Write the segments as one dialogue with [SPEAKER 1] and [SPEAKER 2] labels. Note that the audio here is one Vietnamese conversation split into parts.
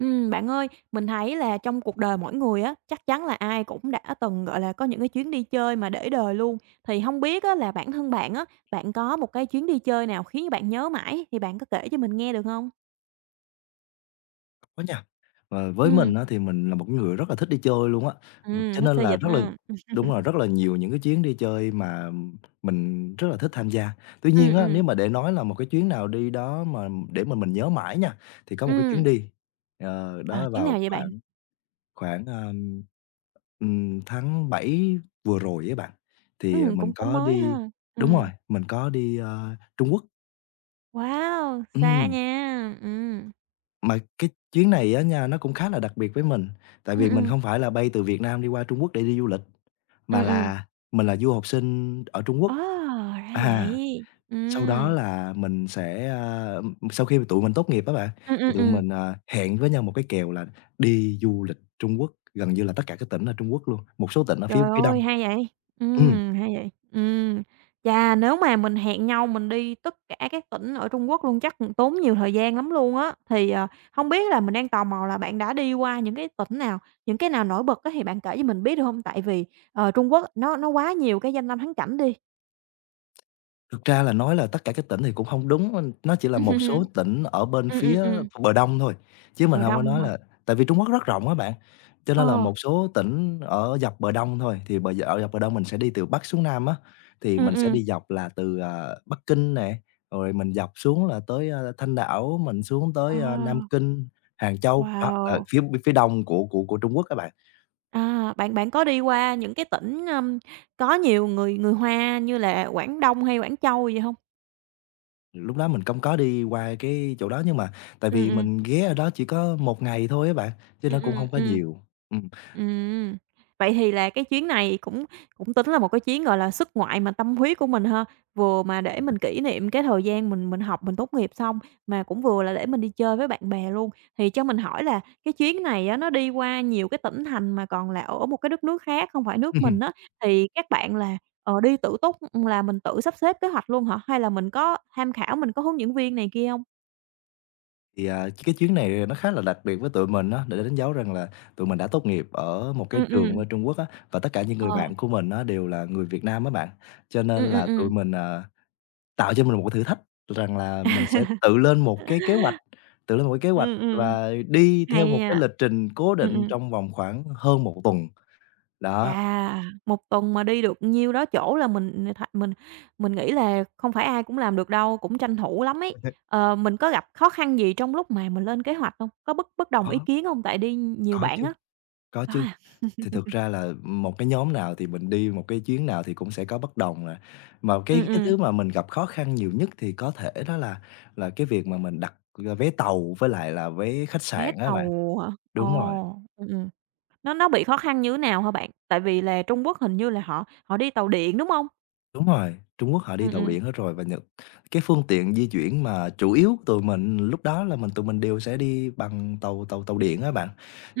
[SPEAKER 1] Bạn ơi, mình thấy là trong cuộc đời mỗi người á, chắc chắn là ai cũng đã từng, gọi là, có những cái chuyến đi chơi mà để đời luôn. Thì không biết á là bản thân bạn á, bạn có một cái chuyến đi chơi nào khiến bạn nhớ mãi thì bạn có kể cho mình nghe được không?
[SPEAKER 2] Có nha. Với
[SPEAKER 1] Ừ,
[SPEAKER 2] mình á, thì mình là một cái người rất là thích đi chơi luôn á, cho
[SPEAKER 1] thích
[SPEAKER 2] nên
[SPEAKER 1] xê
[SPEAKER 2] là
[SPEAKER 1] dịch
[SPEAKER 2] rất là
[SPEAKER 1] ha.
[SPEAKER 2] đúng rồi, rất là nhiều những cái chuyến đi chơi mà mình rất là thích tham gia. Tuy
[SPEAKER 1] Ừ,
[SPEAKER 2] nhiên á,
[SPEAKER 1] ừ.
[SPEAKER 2] nếu mà để nói là một cái chuyến nào đi đó mà để mà mình nhớ mãi nha, thì có một cái
[SPEAKER 1] Ừm.
[SPEAKER 2] chuyến đi,
[SPEAKER 1] Ờ,
[SPEAKER 2] đó
[SPEAKER 1] chuyến
[SPEAKER 2] vào
[SPEAKER 1] nào vậy bạn?
[SPEAKER 2] khoảng khoảng, ờ, tháng 7 vừa rồi á bạn, thì,
[SPEAKER 1] Ừ, cũng
[SPEAKER 2] mình
[SPEAKER 1] cũng
[SPEAKER 2] có
[SPEAKER 1] mới
[SPEAKER 2] đi
[SPEAKER 1] ha. Ừ,
[SPEAKER 2] đúng rồi, mình có đi, Trung Quốc.
[SPEAKER 1] wow, xa
[SPEAKER 2] Ừm.
[SPEAKER 1] nha. Ừ,
[SPEAKER 2] Mà cái chuyến này á nha, nó cũng khá là đặc biệt với mình, tại
[SPEAKER 1] ừ, ừ,
[SPEAKER 2] vì mình
[SPEAKER 1] ừ.
[SPEAKER 2] không phải là bay từ Việt Nam đi qua Trung Quốc để đi du lịch, mà
[SPEAKER 1] Ừm.
[SPEAKER 2] là mình là du học sinh ở Trung Quốc.
[SPEAKER 1] Ồ, ra
[SPEAKER 2] À,
[SPEAKER 1] vậy. Ừ,
[SPEAKER 2] sau đó là mình sẽ, sau khi mà tụi mình tốt nghiệp á bạn,
[SPEAKER 1] ừ, ừ,
[SPEAKER 2] thì tụi
[SPEAKER 1] ừ.
[SPEAKER 2] mình, hẹn với nhau một cái kèo là đi du lịch Trung Quốc, gần như là tất cả các tỉnh ở Trung Quốc luôn, một số tỉnh ở phía
[SPEAKER 1] Trời
[SPEAKER 2] phía Đông.
[SPEAKER 1] ơi, hay vậy!
[SPEAKER 2] Ừm.
[SPEAKER 1] Hay vậy. Chà, nếu mà mình hẹn nhau mình đi tất cả các tỉnh ở Trung Quốc luôn chắc cũng tốn nhiều thời gian lắm luôn á. Thì, hông biết là mình đang tò mò là bạn đã đi qua những cái tỉnh nào, những cái nào nổi bật á, thì bạn kể cho mình biết được hông? Tại vì, Trung Quốc nó quá nhiều cái danh lam thắng cảnh đi.
[SPEAKER 2] Thực ra là nói là tất cả các tỉnh thì cũng không đúng, nó chỉ là một số tỉnh ở bên
[SPEAKER 1] Ừm, ừm,
[SPEAKER 2] phía
[SPEAKER 1] ừm,
[SPEAKER 2] bờ đông thôi, chứ mình
[SPEAKER 1] bờ
[SPEAKER 2] hông có
[SPEAKER 1] đông
[SPEAKER 2] nói
[SPEAKER 1] hả?
[SPEAKER 2] là tại vì Trung Quốc rất rộng á bạn, cho nên là
[SPEAKER 1] Ờ,
[SPEAKER 2] một số tỉnh ở dọc bờ đông thôi, thì bờ d ở dọc bờ đông mình sẽ đi từ Bắc xuống Nam á, thì mình sẽ
[SPEAKER 1] ừm.
[SPEAKER 2] đi dọc là từ, Bắc Kinh nè, rồi mình dọc xuống là tới, Thanh Đảo, mình xuống tới,
[SPEAKER 1] À,
[SPEAKER 2] Nam Kinh, Hàng Châu, đó, là
[SPEAKER 1] wow!
[SPEAKER 2] phía đông của Trung Quốc á bạn.
[SPEAKER 1] À, bạn bạn có đi qua những cái tỉnh, có nhiều người người Hoa như là Quảng Đông hay Quảng Châu gì hông?
[SPEAKER 2] Lúc đó mình không có đi qua cái chỗ đó, nhưng mà tại
[SPEAKER 1] Ừm,
[SPEAKER 2] vì
[SPEAKER 1] ừm.
[SPEAKER 2] mình ghé ở đó chỉ có một ngày thôi á bạn, chứ
[SPEAKER 1] Ừm,
[SPEAKER 2] nó cũng
[SPEAKER 1] ừm,
[SPEAKER 2] không có
[SPEAKER 1] ừm.
[SPEAKER 2] nhiều. Ừm,
[SPEAKER 1] Ừm. Vậy thì là cái chuyến này cũng cũng tính là một cái chuyến, gọi là, xuất ngoại mà tâm huyết của mình ha, vừa mà để mình kỷ niệm cái thời gian mình học, mình tốt nghiệp xong, mà cũng vừa là để mình đi chơi với bạn bè luôn. Thì cho mình hỏi là cái chuyến này á, nó đi qua nhiều cái tỉnh thành mà còn là ở một cái đất nước khác, không phải nước mình á, thì các bạn là, đi tự túc là mình tự sắp xếp kế hoạch luôn hả? Hay là mình có tham khảo, mình có hướng dẫn viên này kia hông?
[SPEAKER 2] thì, cái chuyến này nó khá là đặc biệt với tụi mình á, để đánh dấu rằng là tụi mình đã tốt nghiệp ở một cái
[SPEAKER 1] Ừm,
[SPEAKER 2] trường
[SPEAKER 1] ừm.
[SPEAKER 2] bên Trung Quốc á, và tất cả những người
[SPEAKER 1] Ờ.
[SPEAKER 2] bạn của mình á đều là người Việt Nam á bạn. Cho nên là tụi
[SPEAKER 1] Ừm.
[SPEAKER 2] mình, tạo cho mình một cái thử thách rằng là mình sẽ tự lên một cái kế hoạch, tự lên một cái kế hoạch
[SPEAKER 1] Ừm.
[SPEAKER 2] và đi theo
[SPEAKER 1] Hay
[SPEAKER 2] một cái
[SPEAKER 1] à,
[SPEAKER 2] lịch trình cố
[SPEAKER 1] ừm,
[SPEAKER 2] định
[SPEAKER 1] ừm.
[SPEAKER 2] trong vòng khoảng hơn một tuần. Đó,
[SPEAKER 1] Chà, 1 tuần mà đi được nhiêu đó chỗ là mình mình nghĩ là không phải ai cũng làm được đâu, cũng tranh thủ lắm ấy. Ờ, mình có gặp khó khăn gì trong lúc mà mình lên kế hoạch không? Có bất bất đồng ý
[SPEAKER 2] có
[SPEAKER 1] kiến không? Tại đi nhiều
[SPEAKER 2] có
[SPEAKER 1] bạn
[SPEAKER 2] chứ.
[SPEAKER 1] á.
[SPEAKER 2] Có
[SPEAKER 1] Có
[SPEAKER 2] chứ,
[SPEAKER 1] à?
[SPEAKER 2] thì thực ra là một cái nhóm nào thì mình đi một cái chuyến nào thì cũng sẽ có bất đồng à. Mà cái
[SPEAKER 1] Ừm,
[SPEAKER 2] cái
[SPEAKER 1] ừm,
[SPEAKER 2] thứ mà mình gặp khó khăn nhiều nhất thì có thể đó là cái việc mà mình đặt, vé tàu với lại là vé khách
[SPEAKER 1] vé
[SPEAKER 2] sạn á bạn.
[SPEAKER 1] tàu hả? Ồ,
[SPEAKER 2] Đúng rồi,
[SPEAKER 1] ừm. Nó bị khó khăn như thế nào hả bạn? Tại vì là Trung Quốc hình như là họ họ đi tàu điện, đúng không?
[SPEAKER 2] đúng rồi, Trung Quốc họ
[SPEAKER 1] Ừ,
[SPEAKER 2] đi tàu điện hết rồi và Nhật cái phương tiện di chuyển mà chủ yếu tụi mình lúc đó là tụi mình đều sẽ đi bằng tàu tàu tàu điện á bạn.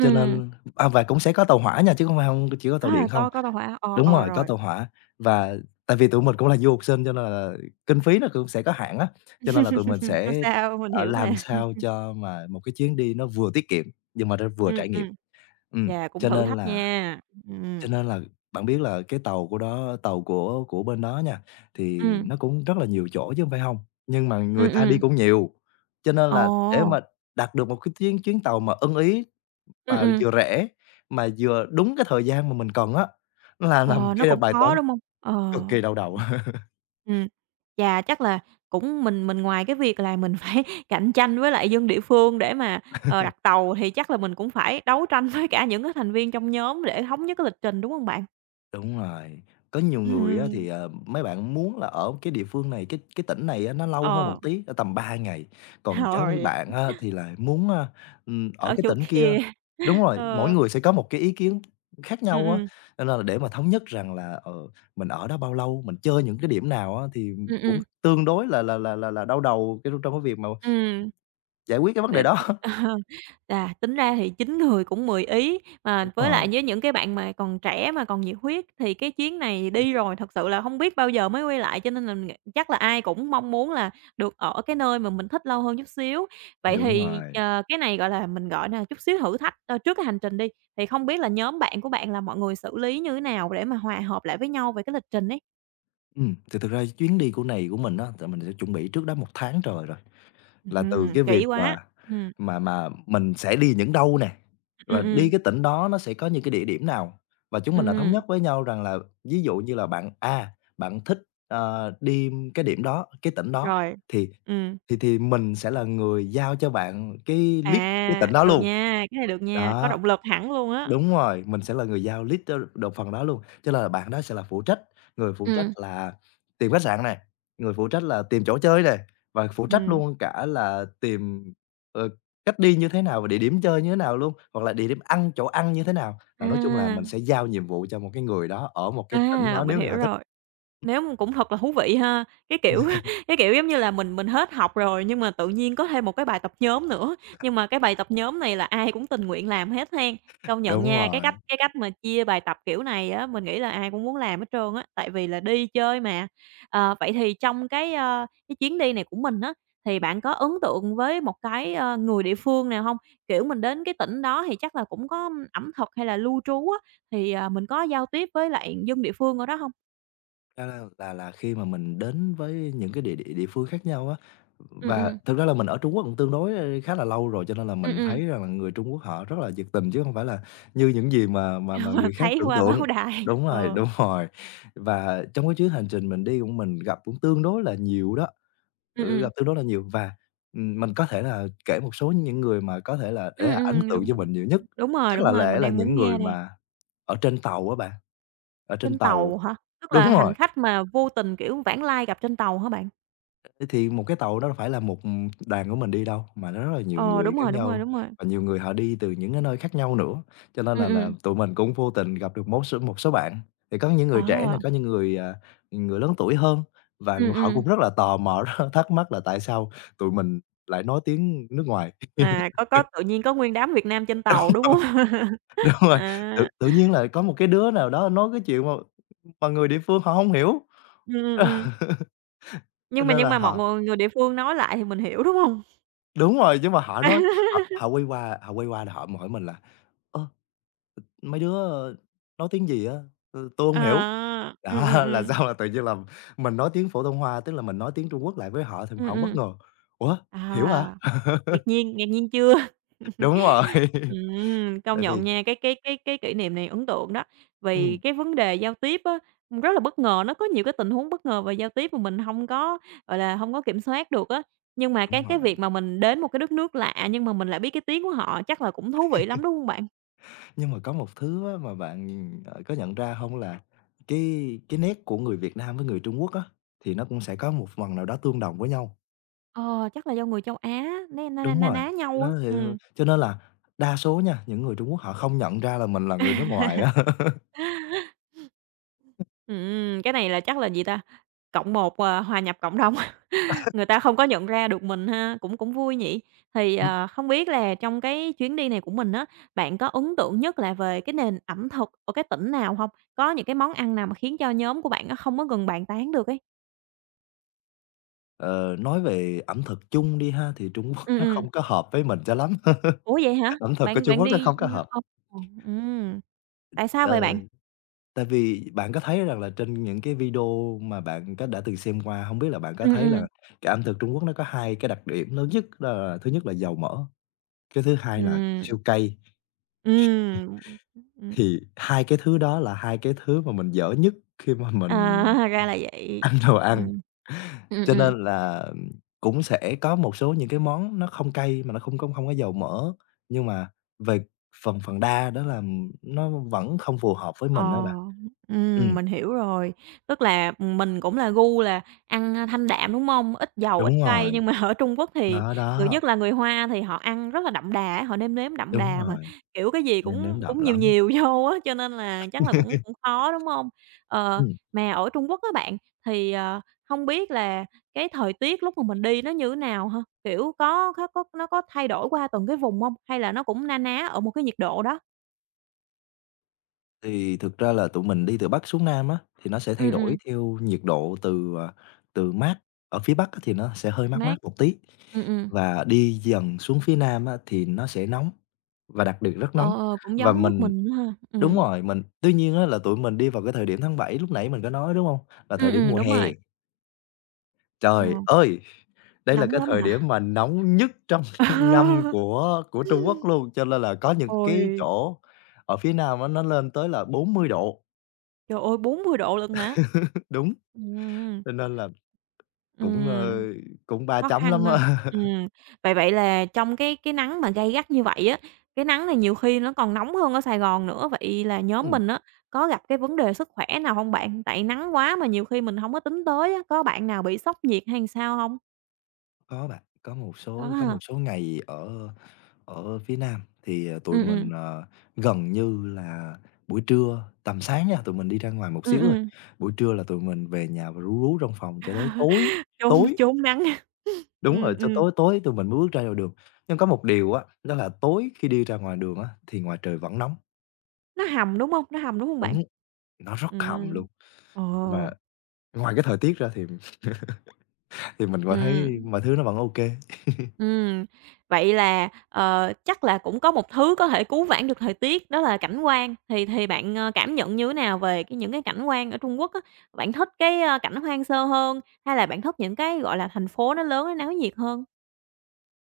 [SPEAKER 2] Cho nên à, và cũng sẽ có tàu hỏa nha chứ không phải không chỉ có tàu
[SPEAKER 1] à,
[SPEAKER 2] điện không.
[SPEAKER 1] có tàu hỏa, ờ,
[SPEAKER 2] Đúng
[SPEAKER 1] ờ,
[SPEAKER 2] rồi, có
[SPEAKER 1] rồi.
[SPEAKER 2] tàu hỏa và tại vì tụi mình cũng là du học sinh cho nên là kinh phí nó cũng sẽ có hạn á, cho nên là tụi mình
[SPEAKER 1] Hông
[SPEAKER 2] sẽ,
[SPEAKER 1] sao, mình hiểu
[SPEAKER 2] làm
[SPEAKER 1] mà.
[SPEAKER 2] sao cho mà một cái chuyến đi nó vừa tiết kiệm nhưng mà nó vừa
[SPEAKER 1] Ừ,
[SPEAKER 2] trải
[SPEAKER 1] ừ.
[SPEAKER 2] nghiệm. Ừm,
[SPEAKER 1] Chà, cũng
[SPEAKER 2] cho
[SPEAKER 1] thử
[SPEAKER 2] nên
[SPEAKER 1] thách
[SPEAKER 2] là
[SPEAKER 1] nha.
[SPEAKER 2] cho
[SPEAKER 1] Ừm.
[SPEAKER 2] nên là bạn biết là cái tàu của đó tàu của bên đó nha, thì
[SPEAKER 1] Ừm,
[SPEAKER 2] nó cũng rất là nhiều chỗ chứ hông phải hông, nhưng mà người
[SPEAKER 1] ừm,
[SPEAKER 2] ta đi
[SPEAKER 1] ừm.
[SPEAKER 2] cũng nhiều, cho nên là để
[SPEAKER 1] Ồ!
[SPEAKER 2] mà đặt được một cái chuyến chuyến tàu mà ưng ý,
[SPEAKER 1] Ừm,
[SPEAKER 2] mà
[SPEAKER 1] ừm.
[SPEAKER 2] vừa rẻ, mà vừa đúng cái thời gian mà mình cần á, nó là một
[SPEAKER 1] Ờ, nó
[SPEAKER 2] cái
[SPEAKER 1] cũng
[SPEAKER 2] bài
[SPEAKER 1] khó,
[SPEAKER 2] toán
[SPEAKER 1] đúng hông? Ờ.
[SPEAKER 2] cực kỳ đau đầu.
[SPEAKER 1] Ừm, chà, chắc là cũng mình ngoài cái việc là mình phải cạnh tranh với lại dân địa phương để mà, đặt tàu thì chắc là mình cũng phải đấu tranh với cả những cái thành viên trong nhóm để thống nhất cái lịch trình, đúng hông bạn?
[SPEAKER 2] Đúng rồi, có nhiều người á
[SPEAKER 1] Ừm,
[SPEAKER 2] thì, mấy bạn muốn là ở cái địa phương này, cái tỉnh này á nó lâu hơn một
[SPEAKER 1] ờ,
[SPEAKER 2] tí, tầm 3 ngày, còn có mấy
[SPEAKER 1] rồi,
[SPEAKER 2] bạn á thì lại muốn, ở
[SPEAKER 1] ở
[SPEAKER 2] cái
[SPEAKER 1] chỗ
[SPEAKER 2] tỉnh kia
[SPEAKER 1] kia.
[SPEAKER 2] đúng rồi, mỗi
[SPEAKER 1] Ờ,
[SPEAKER 2] người sẽ có một cái ý kiến khác nhau á,
[SPEAKER 1] ừm.
[SPEAKER 2] cho nên là để mà thống nhất rằng là, mình ở đó bao lâu, mình chơi những cái điểm nào á thì
[SPEAKER 1] Ừm,
[SPEAKER 2] cũng
[SPEAKER 1] ừm,
[SPEAKER 2] tương đối là đau đầu cái trong cái việc mà
[SPEAKER 1] ừm.
[SPEAKER 2] giải quyết cái vấn
[SPEAKER 1] Đ
[SPEAKER 2] đề đó.
[SPEAKER 1] à, tính ra thì 9 người cũng 10 ý,
[SPEAKER 2] Đúng
[SPEAKER 1] mà với lại
[SPEAKER 2] rồi,
[SPEAKER 1] với những cái bạn mà còn trẻ mà còn nhiệt huyết thì cái chuyến này đi rồi thật sự là hông biết bao giờ mới quay lại, cho nên là mình nghĩ chắc là ai cũng mong muốn là được ở cái nơi mà mình thích lâu hơn chút xíu. Vậy
[SPEAKER 2] đúng
[SPEAKER 1] thì,
[SPEAKER 2] rồi.
[SPEAKER 1] cái này, gọi là, mình gọi là chút xíu thử thách, trước cái hành trình đi, thì không biết là nhóm bạn của bạn là mọi người xử lý như thế nào để mà hòa hợp lại với nhau về cái lịch trình ấy?
[SPEAKER 2] Thì thực ra chuyến đi của này của mình á, thì mình sẽ chuẩn bị trước đó một tháng trời rồi. Là từ cái việc
[SPEAKER 1] Kỹ
[SPEAKER 2] mà
[SPEAKER 1] quá. Ừm,
[SPEAKER 2] mình sẽ đi những đâu nè,
[SPEAKER 1] ừm,
[SPEAKER 2] và đi
[SPEAKER 1] ừm,
[SPEAKER 2] cái tỉnh đó nó sẽ có những cái địa điểm nào, và chúng mình đã thống
[SPEAKER 1] ừm,
[SPEAKER 2] nhất với nhau rằng là ví dụ như là bạn A, bạn thích, đi cái điểm đó, cái tỉnh đó,
[SPEAKER 1] rồi,
[SPEAKER 2] thì
[SPEAKER 1] ừm.
[SPEAKER 2] mình sẽ là người giao cho bạn cái list cái tỉnh
[SPEAKER 1] À,
[SPEAKER 2] đó
[SPEAKER 1] được
[SPEAKER 2] luôn.
[SPEAKER 1] nha, cái này được nha, có
[SPEAKER 2] Đó.
[SPEAKER 1] động lực hẳn luôn á.
[SPEAKER 2] Đúng rồi, mình sẽ là người giao lead cho được phần đó luôn, cho nên là bạn đó sẽ là phụ trách, người phụ trách
[SPEAKER 1] Ừm.
[SPEAKER 2] là tìm khách sạn nè, người phụ trách là tìm chỗ chơi nè, và phụ trách
[SPEAKER 1] Ừm.
[SPEAKER 2] luôn cả là tìm, ờ, cách đi như thế nào và địa điểm chơi như thế nào luôn, hoặc là địa điểm ăn, chỗ ăn như thế nào. Là nói chung là
[SPEAKER 1] À,
[SPEAKER 2] mình sẽ giao nhiệm vụ cho một cái người đó ở một cái tỉnh
[SPEAKER 1] à,
[SPEAKER 2] đó
[SPEAKER 1] mình
[SPEAKER 2] nếu như
[SPEAKER 1] hiểu
[SPEAKER 2] họ thích.
[SPEAKER 1] rồi. Nếu mà cũng thật là thú vị ha. Cái kiểu cái kiểu, giống như là, mình hết học rồi nhưng mà tự nhiên có thêm một cái bài tập nhóm nữa, nhưng mà cái bài tập nhóm này là ai cũng tình nguyện làm hết hen. Công nhận
[SPEAKER 2] Đúng
[SPEAKER 1] nha, cái
[SPEAKER 2] rồi.
[SPEAKER 1] cách cái cách mà chia bài tập kiểu này á, mình nghĩ là ai cũng muốn làm hết trơn á, tại vì là đi chơi mà. Ờ, vậy thì trong cái, cái chuyến đi này của mình á, thì bạn có ấn tượng với một cái, người địa phương nào không? Kiểu, mình đến cái tỉnh đó thì chắc là cũng có ẩm thực hay là lưu trú á, thì, mình có giao tiếp với lại dân địa phương ở đó không?
[SPEAKER 2] Ra là khi mà mình đến với những cái địa địa địa phương khác nhau á,
[SPEAKER 1] Ừm,
[SPEAKER 2] và
[SPEAKER 1] ừm.
[SPEAKER 2] thực ra là mình ở Trung Quốc cũng tương đối, khá là lâu rồi, cho nên là
[SPEAKER 1] Ừm,
[SPEAKER 2] mình
[SPEAKER 1] ừm.
[SPEAKER 2] thấy rằng là người Trung Quốc họ rất là nhiệt tình chứ không phải là như những gì mà
[SPEAKER 1] Ờ,
[SPEAKER 2] người khác
[SPEAKER 1] thấy
[SPEAKER 2] tưởng
[SPEAKER 1] qua
[SPEAKER 2] tượng.
[SPEAKER 1] báo đài,
[SPEAKER 2] Đúng rồi,
[SPEAKER 1] ờ.
[SPEAKER 2] đúng rồi. Và trong cái chuyến hành trình mình đi của mình gặp cũng tương đối là nhiều đó,
[SPEAKER 1] Ừm,
[SPEAKER 2] ừ, gặp
[SPEAKER 1] ừm.
[SPEAKER 2] tương đối là nhiều và, mình có thể là kể một số những người mà có thể là để là ấn tượng cho
[SPEAKER 1] Đúng,
[SPEAKER 2] mình nhiều nhất, chắc
[SPEAKER 1] đúng
[SPEAKER 2] là
[SPEAKER 1] rồi,
[SPEAKER 2] lẽ
[SPEAKER 1] mình
[SPEAKER 2] là
[SPEAKER 1] đang muốn
[SPEAKER 2] những
[SPEAKER 1] nghe
[SPEAKER 2] người
[SPEAKER 1] đây.
[SPEAKER 2] mà ở trên tàu á bạn, ở trên
[SPEAKER 1] Trên
[SPEAKER 2] tàu
[SPEAKER 1] tàu hả? Tức
[SPEAKER 2] đúng
[SPEAKER 1] là
[SPEAKER 2] rồi.
[SPEAKER 1] hành khách mà vô tình, kiểu, vãng lai gặp trên tàu hả bạn?
[SPEAKER 2] Thế thì một cái tàu đó phải là một, đoàn của mình đi đâu, mà nó rất là nhiều
[SPEAKER 1] Ờ,
[SPEAKER 2] người
[SPEAKER 1] đúng
[SPEAKER 2] khác
[SPEAKER 1] rồi, đúng rồi,
[SPEAKER 2] nhau,
[SPEAKER 1] đúng rồi.
[SPEAKER 2] và nhiều người họ đi từ những cái nơi khác nhau nữa, cho nên
[SPEAKER 1] Ừm,
[SPEAKER 2] là
[SPEAKER 1] ừm.
[SPEAKER 2] tụi mình cũng vô tình gặp được một số bạn. Thì có những người trẻ
[SPEAKER 1] Ờ.
[SPEAKER 2] này có những người, người lớn tuổi hơn và người họ
[SPEAKER 1] Ừm.
[SPEAKER 2] cũng rất là tò mò, rất là thắc mắc là tại sao tụi mình lại nói tiếng nước ngoài.
[SPEAKER 1] À, có tự nhiên có nguyên đám Việt Nam trên tàu, đúng hông?
[SPEAKER 2] Đúng rồi,
[SPEAKER 1] À,
[SPEAKER 2] tự tự nhiên là có một cái đứa nào đó nói cái chuyện mà người địa phương họ không hiểu,
[SPEAKER 1] ừm.
[SPEAKER 2] cho
[SPEAKER 1] Nhưng mà
[SPEAKER 2] nên là
[SPEAKER 1] mọi
[SPEAKER 2] họ
[SPEAKER 1] người người địa phương nói lại thì mình hiểu, đúng hông?
[SPEAKER 2] đúng rồi, nhưng mà họ
[SPEAKER 1] À,
[SPEAKER 2] nói họ họ quay qua là họ hỏi mình là "Ơ, mấy đứa nói tiếng gì á, ừ, tôi không hiểu." Đó, là
[SPEAKER 1] ừm.
[SPEAKER 2] sao là tự nhiên là mình nói tiếng phổ thông hoa tức là mình nói tiếng Trung Quốc lại với họ thì họ
[SPEAKER 1] Ừm,
[SPEAKER 2] không bất
[SPEAKER 1] ừm.
[SPEAKER 2] ngờ. "Ủa, hiểu hả?"
[SPEAKER 1] À, ngạc nhiên chưa?
[SPEAKER 2] Đúng rồi,
[SPEAKER 1] Công
[SPEAKER 2] tại
[SPEAKER 1] nhận
[SPEAKER 2] vì
[SPEAKER 1] nha, cái kỷ niệm này ấn tượng đó, vì
[SPEAKER 2] ừm,
[SPEAKER 1] cái vấn đề giao tiếp á, rất là bất ngờ, nó có nhiều cái tình huống bất ngờ về giao tiếp mà mình hông có, gọi là, hông có kiểm soát được á. Nhưng mà cái
[SPEAKER 2] đúng
[SPEAKER 1] cái
[SPEAKER 2] rồi.
[SPEAKER 1] việc mà mình đến một cái đất nước lạ nhưng mà mình lại biết cái tiếng của họ chắc là cũng thú vị lắm, đúng hông bạn?
[SPEAKER 2] Nhưng mà có một thứ á mà bạn, có nhận ra không là cái nét của người Việt Nam với người Trung Quốc á, thì nó cũng sẽ có một phần nào đó tương đồng với nhau.
[SPEAKER 1] Ờ, chắc là do người châu Á né na na
[SPEAKER 2] Đúng
[SPEAKER 1] na
[SPEAKER 2] rồi,
[SPEAKER 1] ná nhau á,
[SPEAKER 2] nó thì
[SPEAKER 1] ừm.
[SPEAKER 2] cho nên là đa số nha, những người Trung Quốc họ không nhận ra là mình là người nước ngoài á.
[SPEAKER 1] Cái này là chắc là gì ta? Cộng một, à, hòa nhập cộng đồng. Người ta không có nhận ra được mình ha, cũng cũng vui nhỉ? Thì, không biết là trong cái chuyến đi này của mình á, bạn có ấn tượng nhất là về cái nền ẩm thực ở cái tỉnh nào không? Có những cái món ăn nào mà khiến cho nhóm của bạn nó không có gần bàn tán được ấy?
[SPEAKER 2] Ờ, nói về ẩm thực chung đi ha, thì Trung Quốc
[SPEAKER 1] Ừm,
[SPEAKER 2] nó
[SPEAKER 1] ừm.
[SPEAKER 2] không có hợp với mình cho lắm,
[SPEAKER 1] Ủa, vậy hả?
[SPEAKER 2] ẩm thực của
[SPEAKER 1] Bạn
[SPEAKER 2] Trung
[SPEAKER 1] bạn
[SPEAKER 2] Quốc nó
[SPEAKER 1] đi
[SPEAKER 2] không có hợp.
[SPEAKER 1] ờ, ừm, tại sao
[SPEAKER 2] Ờ,
[SPEAKER 1] vậy bạn?
[SPEAKER 2] tại vì bạn có thấy rằng là trên những cái video mà bạn có đã từng xem qua, không biết là bạn có
[SPEAKER 1] Ừm,
[SPEAKER 2] thấy
[SPEAKER 1] ừm,
[SPEAKER 2] là cái ẩm thực Trung Quốc nó có hai cái đặc điểm lớn nhất đó là thứ nhất là dầu mỡ, cái thứ hai là
[SPEAKER 1] ừm,
[SPEAKER 2] siêu cay,
[SPEAKER 1] ừm, ừm.
[SPEAKER 2] thì hai cái thứ đó là hai cái thứ mà mình dở nhất khi mà
[SPEAKER 1] À,
[SPEAKER 2] mình
[SPEAKER 1] ra là vậy.
[SPEAKER 2] ăn đồ ăn.
[SPEAKER 1] Ừm, ừm,
[SPEAKER 2] Cho
[SPEAKER 1] ừm.
[SPEAKER 2] nên là, cũng sẽ có một số những cái món nó không cay mà nó không có dầu mỡ, nhưng mà về phần phần đa đó là nó vẫn không phù hợp với
[SPEAKER 1] Ờ,
[SPEAKER 2] mình á bạn. Ừm,
[SPEAKER 1] mình hiểu rồi. Tức là, mình cũng là gu là ăn, thanh đạm, đúng không? Ít dầu, ít
[SPEAKER 2] đúng
[SPEAKER 1] cay,
[SPEAKER 2] rồi,
[SPEAKER 1] nhưng mà ở Trung Quốc thì
[SPEAKER 2] nó
[SPEAKER 1] người
[SPEAKER 2] đó,
[SPEAKER 1] nhất là người Hoa thì họ ăn rất là đậm đà á, họ nêm nếm đậm
[SPEAKER 2] đúng
[SPEAKER 1] đà mà,
[SPEAKER 2] rồi,
[SPEAKER 1] kiểu, cái gì
[SPEAKER 2] nêm
[SPEAKER 1] cũng
[SPEAKER 2] nếm đậm
[SPEAKER 1] cũng nhiều
[SPEAKER 2] lắm.
[SPEAKER 1] nhiều vô á, cho nên là chắc là cũng cũng khó, đúng không? Ờ,
[SPEAKER 2] Ừm,
[SPEAKER 1] mà ở Trung Quốc các bạn, thì, hông biết là cái thời tiết lúc mà mình đi nó như thế nào hả? Kiểu, có nó có thay đổi qua từng cái vùng không? Hay là nó cũng na ná ở một cái nhiệt độ đó?
[SPEAKER 2] thì thực ra là tụi mình đi từ Bắc xuống Nam á, thì nó sẽ thay
[SPEAKER 1] Ừ,
[SPEAKER 2] đổi
[SPEAKER 1] ừ
[SPEAKER 2] theo nhiệt độ từ mát ở phía Bắc á thì nó sẽ hơi mát mát
[SPEAKER 1] mát.
[SPEAKER 2] một tí,
[SPEAKER 1] Ừ, ừ.
[SPEAKER 2] và đi dần xuống phía Nam á thì nó sẽ nóng, và đặc biệt rất
[SPEAKER 1] Ờ,
[SPEAKER 2] nóng.
[SPEAKER 1] ờ, cũng
[SPEAKER 2] Và
[SPEAKER 1] giống nước
[SPEAKER 2] mình
[SPEAKER 1] mình nữa ha.
[SPEAKER 2] Đúng
[SPEAKER 1] Ừm.
[SPEAKER 2] rồi, mình tuy nhiên á là tụi mình đi vào cái thời điểm tháng 7 lúc nãy mình có nói, đúng hông? Là thời điểm mùa
[SPEAKER 1] Đúng
[SPEAKER 2] hè.
[SPEAKER 1] rồi. Ờ,
[SPEAKER 2] Trời ơi! Đây là
[SPEAKER 1] nóng
[SPEAKER 2] cái
[SPEAKER 1] lắm
[SPEAKER 2] thời điểm
[SPEAKER 1] hả?
[SPEAKER 2] mà nóng nhất trong năm của Trung Quốc luôn, cho nên là có những cái
[SPEAKER 1] Ôi,
[SPEAKER 2] chỗ ở phía Nam á, nó lên tới là 40 độ,
[SPEAKER 1] trời ơi, 40 độ lận hả?
[SPEAKER 2] đúng,
[SPEAKER 1] Ừm.
[SPEAKER 2] cho nên là cũng, ơ,
[SPEAKER 1] Ừm,
[SPEAKER 2] cũng ba
[SPEAKER 1] khó
[SPEAKER 2] chấm lắm
[SPEAKER 1] khăn ha.
[SPEAKER 2] á.
[SPEAKER 1] Ừm, vậy vậy là trong cái nắng mà gay gắt như vậy á, cái nắng này nhiều khi nó còn nóng hơn ở Sài Gòn nữa, vậy là nhóm
[SPEAKER 2] Ừm,
[SPEAKER 1] mình á, có gặp cái vấn đề sức khỏe nào hông bạn? Tại nắng quá mà nhiều khi mình hổng có tính tới á, có bạn nào bị sốc nhiệt hay sao hông?
[SPEAKER 2] có bạn,
[SPEAKER 1] Có
[SPEAKER 2] có
[SPEAKER 1] ha.
[SPEAKER 2] một số ngày ở ở phía Nam thì, ờ, tụi
[SPEAKER 1] Ừm, ừm.
[SPEAKER 2] mình, ờ, gần như là buổi trưa tầm sáng nha, tụi mình đi ra ngoài một
[SPEAKER 1] Ừm,
[SPEAKER 2] xíu rồi
[SPEAKER 1] ừm,
[SPEAKER 2] buổi trưa là tụi mình về nhà và rú rú trong phòng cho tới tối,
[SPEAKER 1] trốn
[SPEAKER 2] tối
[SPEAKER 1] trốn nắng.
[SPEAKER 2] đúng rồi,
[SPEAKER 1] Ừm,
[SPEAKER 2] cho
[SPEAKER 1] ừm,
[SPEAKER 2] tối tối tụi mình mới bước ra ngoài đường. Nhưng có một điều á, đó là tối khi đi ra ngoài đường á, thì ngoài trời vẫn nóng,
[SPEAKER 1] nó hầm, đúng hông? Nó hầm, đúng hông bạn?
[SPEAKER 2] đúng, nó rất hầm
[SPEAKER 1] Ừm.
[SPEAKER 2] luôn,
[SPEAKER 1] Ờ.
[SPEAKER 2] mà ngoài cái thời tiết ra thì thì mình vẫn thấy
[SPEAKER 1] Ừm,
[SPEAKER 2] mọi thứ nó vẫn OK.
[SPEAKER 1] ừm. Vậy là, chắc là cũng có một thứ có thể cứu vãn được thời tiết đó là cảnh quan, thì bạn, cảm nhận như thế nào về cái những cái cảnh quan ở Trung Quốc á? Bạn thích cái, cảnh hoang sơ hơn, hay là bạn thích những cái, gọi là, thành phố nó lớn, nó náo nhiệt hơn?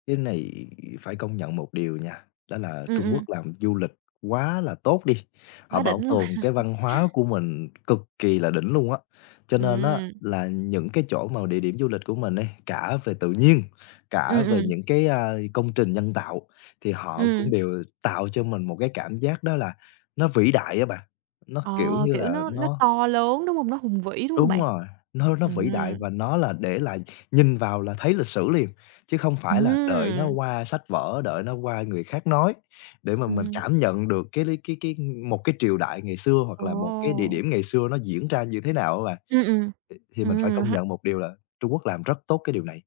[SPEAKER 2] Cái này phải công nhận một điều nha, đó là
[SPEAKER 1] Ừm,
[SPEAKER 2] Trung Quốc
[SPEAKER 1] ừm,
[SPEAKER 2] làm du lịch quá là tốt đi, họ
[SPEAKER 1] quá
[SPEAKER 2] bảo
[SPEAKER 1] đỉnh luôn.
[SPEAKER 2] tồn cái văn hóa của mình cực kỳ là đỉnh luôn á. Cho nên á
[SPEAKER 1] Ừm,
[SPEAKER 2] là những cái chỗ mà địa điểm du lịch của mình đi, cả về tự nhiên, cả
[SPEAKER 1] ừm,
[SPEAKER 2] về
[SPEAKER 1] ừm,
[SPEAKER 2] những công trình nhân tạo thì họ cũng
[SPEAKER 1] ừm.
[SPEAKER 2] đều tạo cho mình một cái cảm giác đó là nó vĩ đại á bạn, nó, kiểu
[SPEAKER 1] Ờ,
[SPEAKER 2] như
[SPEAKER 1] kiểu,
[SPEAKER 2] là,
[SPEAKER 1] nó to lớn, đúng hông? Nó hùng vĩ, đúng hông
[SPEAKER 2] Đúng
[SPEAKER 1] bạn?
[SPEAKER 2] rồi, nó vĩ đại
[SPEAKER 1] Ừm.
[SPEAKER 2] và nó là để lại nhìn vào là thấy lịch sử liền, chứ không phải là đợi nó
[SPEAKER 1] Ừm,
[SPEAKER 2] qua sách vở, đợi nó qua người khác nói để mà mình
[SPEAKER 1] ừm.
[SPEAKER 2] cảm nhận được cái lý cái một cái triều đại ngày xưa hoặc
[SPEAKER 1] Ồ.
[SPEAKER 2] là một cái địa điểm ngày xưa nó diễn ra như thế nào á bạn.
[SPEAKER 1] Ừm, ừm.
[SPEAKER 2] Thì mình phải công
[SPEAKER 1] Ha
[SPEAKER 2] nhận một điều là Trung Quốc làm rất tốt cái điều này.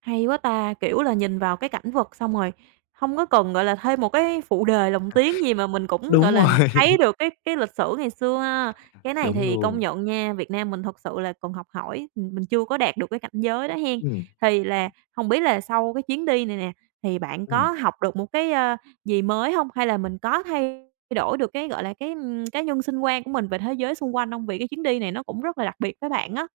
[SPEAKER 1] hay quá ta! Kiểu là, nhìn vào cái cảnh vật xong rồi không có cần, gọi là, thêm một cái phụ đề lồng tiếng gì mà mình cũng, gọi
[SPEAKER 2] Đúng
[SPEAKER 1] là, ng
[SPEAKER 2] rồi,
[SPEAKER 1] thấy được cái lịch sử ngày xưa ha. Cái này
[SPEAKER 2] đúng
[SPEAKER 1] thì công
[SPEAKER 2] luôn.
[SPEAKER 1] nhận nha, Việt Nam mình thật sự là còn học hỏi, mình chưa có đạt được cái cảnh giới đó hen.
[SPEAKER 2] Ừm,
[SPEAKER 1] Thì là không biết là sau cái chuyến đi này nè, thì bạn
[SPEAKER 2] ừm.
[SPEAKER 1] có học được một cái, gì mới không? Hay là mình có thay đổi được cái, gọi là, cái nhân sinh quan của mình về thế giới xung quanh không? Vì cái chuyến đi này nó cũng rất là đặc biệt với bạn á.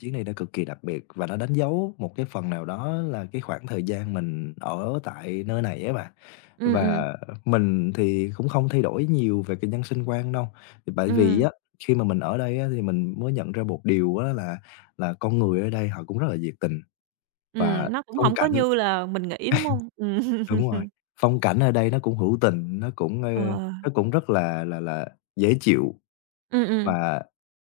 [SPEAKER 2] Chuyến này nó cực kỳ đặc biệt và nó đánh dấu một cái phần nào đó là cái khoảng thời gian mình ở tại nơi này á bạn.
[SPEAKER 1] Ừm, ừm,
[SPEAKER 2] Và mình thì cũng không thay đổi nhiều về cái nhân sinh quan đâu, thì bởi vì
[SPEAKER 1] ừm,
[SPEAKER 2] á, khi mà mình ở đây á, thì mình mới nhận ra một điều á là con người ở đây họ cũng rất là nhiệt tình và
[SPEAKER 1] nó cũng
[SPEAKER 2] phong
[SPEAKER 1] hổng có
[SPEAKER 2] cảnh
[SPEAKER 1] như là mình nghĩ, đúng hông?
[SPEAKER 2] đúng rồi,
[SPEAKER 1] Ừm.
[SPEAKER 2] phong cảnh ở đây nó cũng hữu tình,
[SPEAKER 1] Ờ, ờ.
[SPEAKER 2] nó cũng rất là dễ chịu.
[SPEAKER 1] Ừm, ừm.
[SPEAKER 2] Và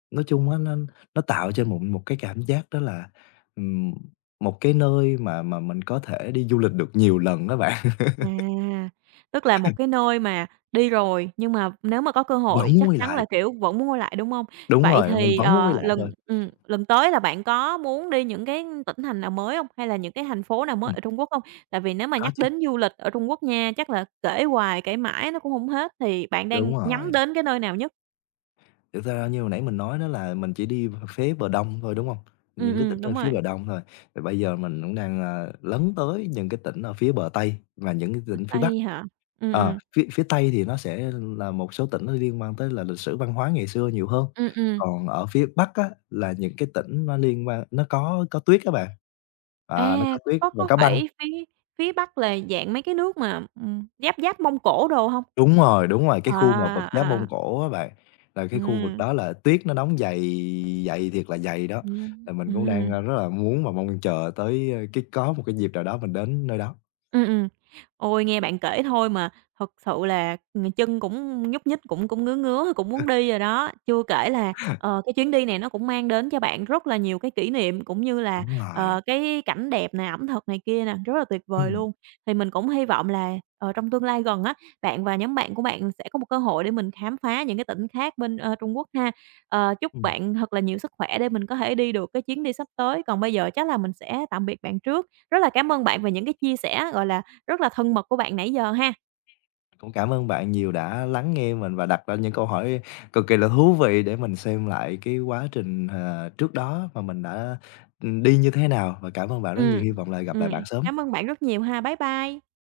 [SPEAKER 2] nói chung á, nó tạo cho mình một cái cảm giác đó là, ừm, một cái nơi mà mình có thể đi du lịch được nhiều lần á bạn,
[SPEAKER 1] À, tức là một cái nơi mà đi rồi, nhưng mà nếu mà có cơ
[SPEAKER 2] vẫn
[SPEAKER 1] hội
[SPEAKER 2] muốn
[SPEAKER 1] chắc
[SPEAKER 2] quay
[SPEAKER 1] chắn là,
[SPEAKER 2] lại.
[SPEAKER 1] kiểu, vẫn muốn quay lại, đúng hông?
[SPEAKER 2] Đúng
[SPEAKER 1] Vậy
[SPEAKER 2] rồi, mình
[SPEAKER 1] thì,
[SPEAKER 2] vẫn muốn quay lại
[SPEAKER 1] lần
[SPEAKER 2] thôi.
[SPEAKER 1] lần tới là bạn có muốn đi những cái tỉnh thành nào mới hông? Hay là những cái thành phố nào mới
[SPEAKER 2] Ừ.
[SPEAKER 1] ở Trung Quốc hông? Tại vì nếu mà
[SPEAKER 2] Có
[SPEAKER 1] nhắc
[SPEAKER 2] chứ,
[SPEAKER 1] đến du lịch ở Trung Quốc nha, chắc là kể hoài kể mãi nó cũng hông hết, thì bạn đang
[SPEAKER 2] đúng
[SPEAKER 1] nhắm
[SPEAKER 2] rồi.
[SPEAKER 1] đến cái nơi nào nhất?
[SPEAKER 2] Thực ra như hồi nãy mình nói đó là mình chỉ đi phía bờ đông thôi, đúng hông? Những cái tỉnh
[SPEAKER 1] Đúng
[SPEAKER 2] ở phía
[SPEAKER 1] rồi,
[SPEAKER 2] bờ đông thôi. Thì bây giờ mình cũng đang lấn tới những cái tỉnh ở phía bờ Tây và những cái
[SPEAKER 1] ở
[SPEAKER 2] tỉnh phía Bắc.
[SPEAKER 1] Tây hả? Ừm,
[SPEAKER 2] Ờ,
[SPEAKER 1] ừm.
[SPEAKER 2] phía phía Tây thì nó sẽ là một số tỉnh nó liên quan tới là lịch sử văn hóa ngày xưa nhiều hơn,
[SPEAKER 1] Ừm, ừm.
[SPEAKER 2] còn ở phía Bắc á là những cái tỉnh nó liên quan nó có tuyết á bạn. À, nó
[SPEAKER 1] À,
[SPEAKER 2] có
[SPEAKER 1] có
[SPEAKER 2] tuyết
[SPEAKER 1] có
[SPEAKER 2] và
[SPEAKER 1] có
[SPEAKER 2] có băng.
[SPEAKER 1] phải phía phía Bắc là dạng mấy cái nước mà, giáp giáp Mông Cổ đồ hông?
[SPEAKER 2] Đúng rồi, cái
[SPEAKER 1] À,
[SPEAKER 2] khu mà vật giá
[SPEAKER 1] à, à,
[SPEAKER 2] Mông Cổ á bạn, là cái khu vực
[SPEAKER 1] ừm,
[SPEAKER 2] đó là tuyết nó đóng dày dày thiệt là dày đó, là mình cũng đang,
[SPEAKER 1] ừm.
[SPEAKER 2] a, rất là muốn và mong chờ tới, ơ, cái có một cái dịp nào đó mình đến nơi đó.
[SPEAKER 1] Ừ, ừ, ôi, nghe bạn kể thôi mà thật sự là, ừ, chân cũng nhúc nhích, cũng cũng ngứa ngứa, cũng muốn đi rồi đó. Chưa kể là, cái chuyến đi này nó cũng mang đến cho bạn rất là nhiều cái kỷ niệm, cũng như là,
[SPEAKER 2] Đúng rồi,
[SPEAKER 1] cái cảnh đẹp nè, ẩm thực này kia nè, rất là tuyệt vời
[SPEAKER 2] ừm,
[SPEAKER 1] luôn. Thì mình cũng hy vọng là, trong tương lai gần á, bạn và nhóm bạn của bạn sẽ có một cơ hội để mình khám phá những cái tỉnh khác bên, Trung Quốc ha. Ờ, chúc
[SPEAKER 2] ừm,
[SPEAKER 1] bạn thật là nhiều sức khỏe để mình có thể đi được cái chuyến đi sắp tới. Còn bây giờ chắc là mình sẽ tạm biệt bạn trước. Rất là cảm ơn bạn về những cái chia sẻ, gọi là, rất là thân mật của bạn nãy giờ ha.
[SPEAKER 2] cũng cảm ơn bạn nhiều đã lắng nghe mình và đặt ra những câu hỏi cực kỳ là thú vị để mình xem lại cái quá trình, trước đó mà mình đã đi như thế nào và cảm ơn bạn rất nhiều,
[SPEAKER 1] Ừm,
[SPEAKER 2] hy vọng là gặp lại
[SPEAKER 1] ừm,
[SPEAKER 2] bạn
[SPEAKER 1] cảm
[SPEAKER 2] sớm.
[SPEAKER 1] ơn bạn rất nhiều ha. Bye bye.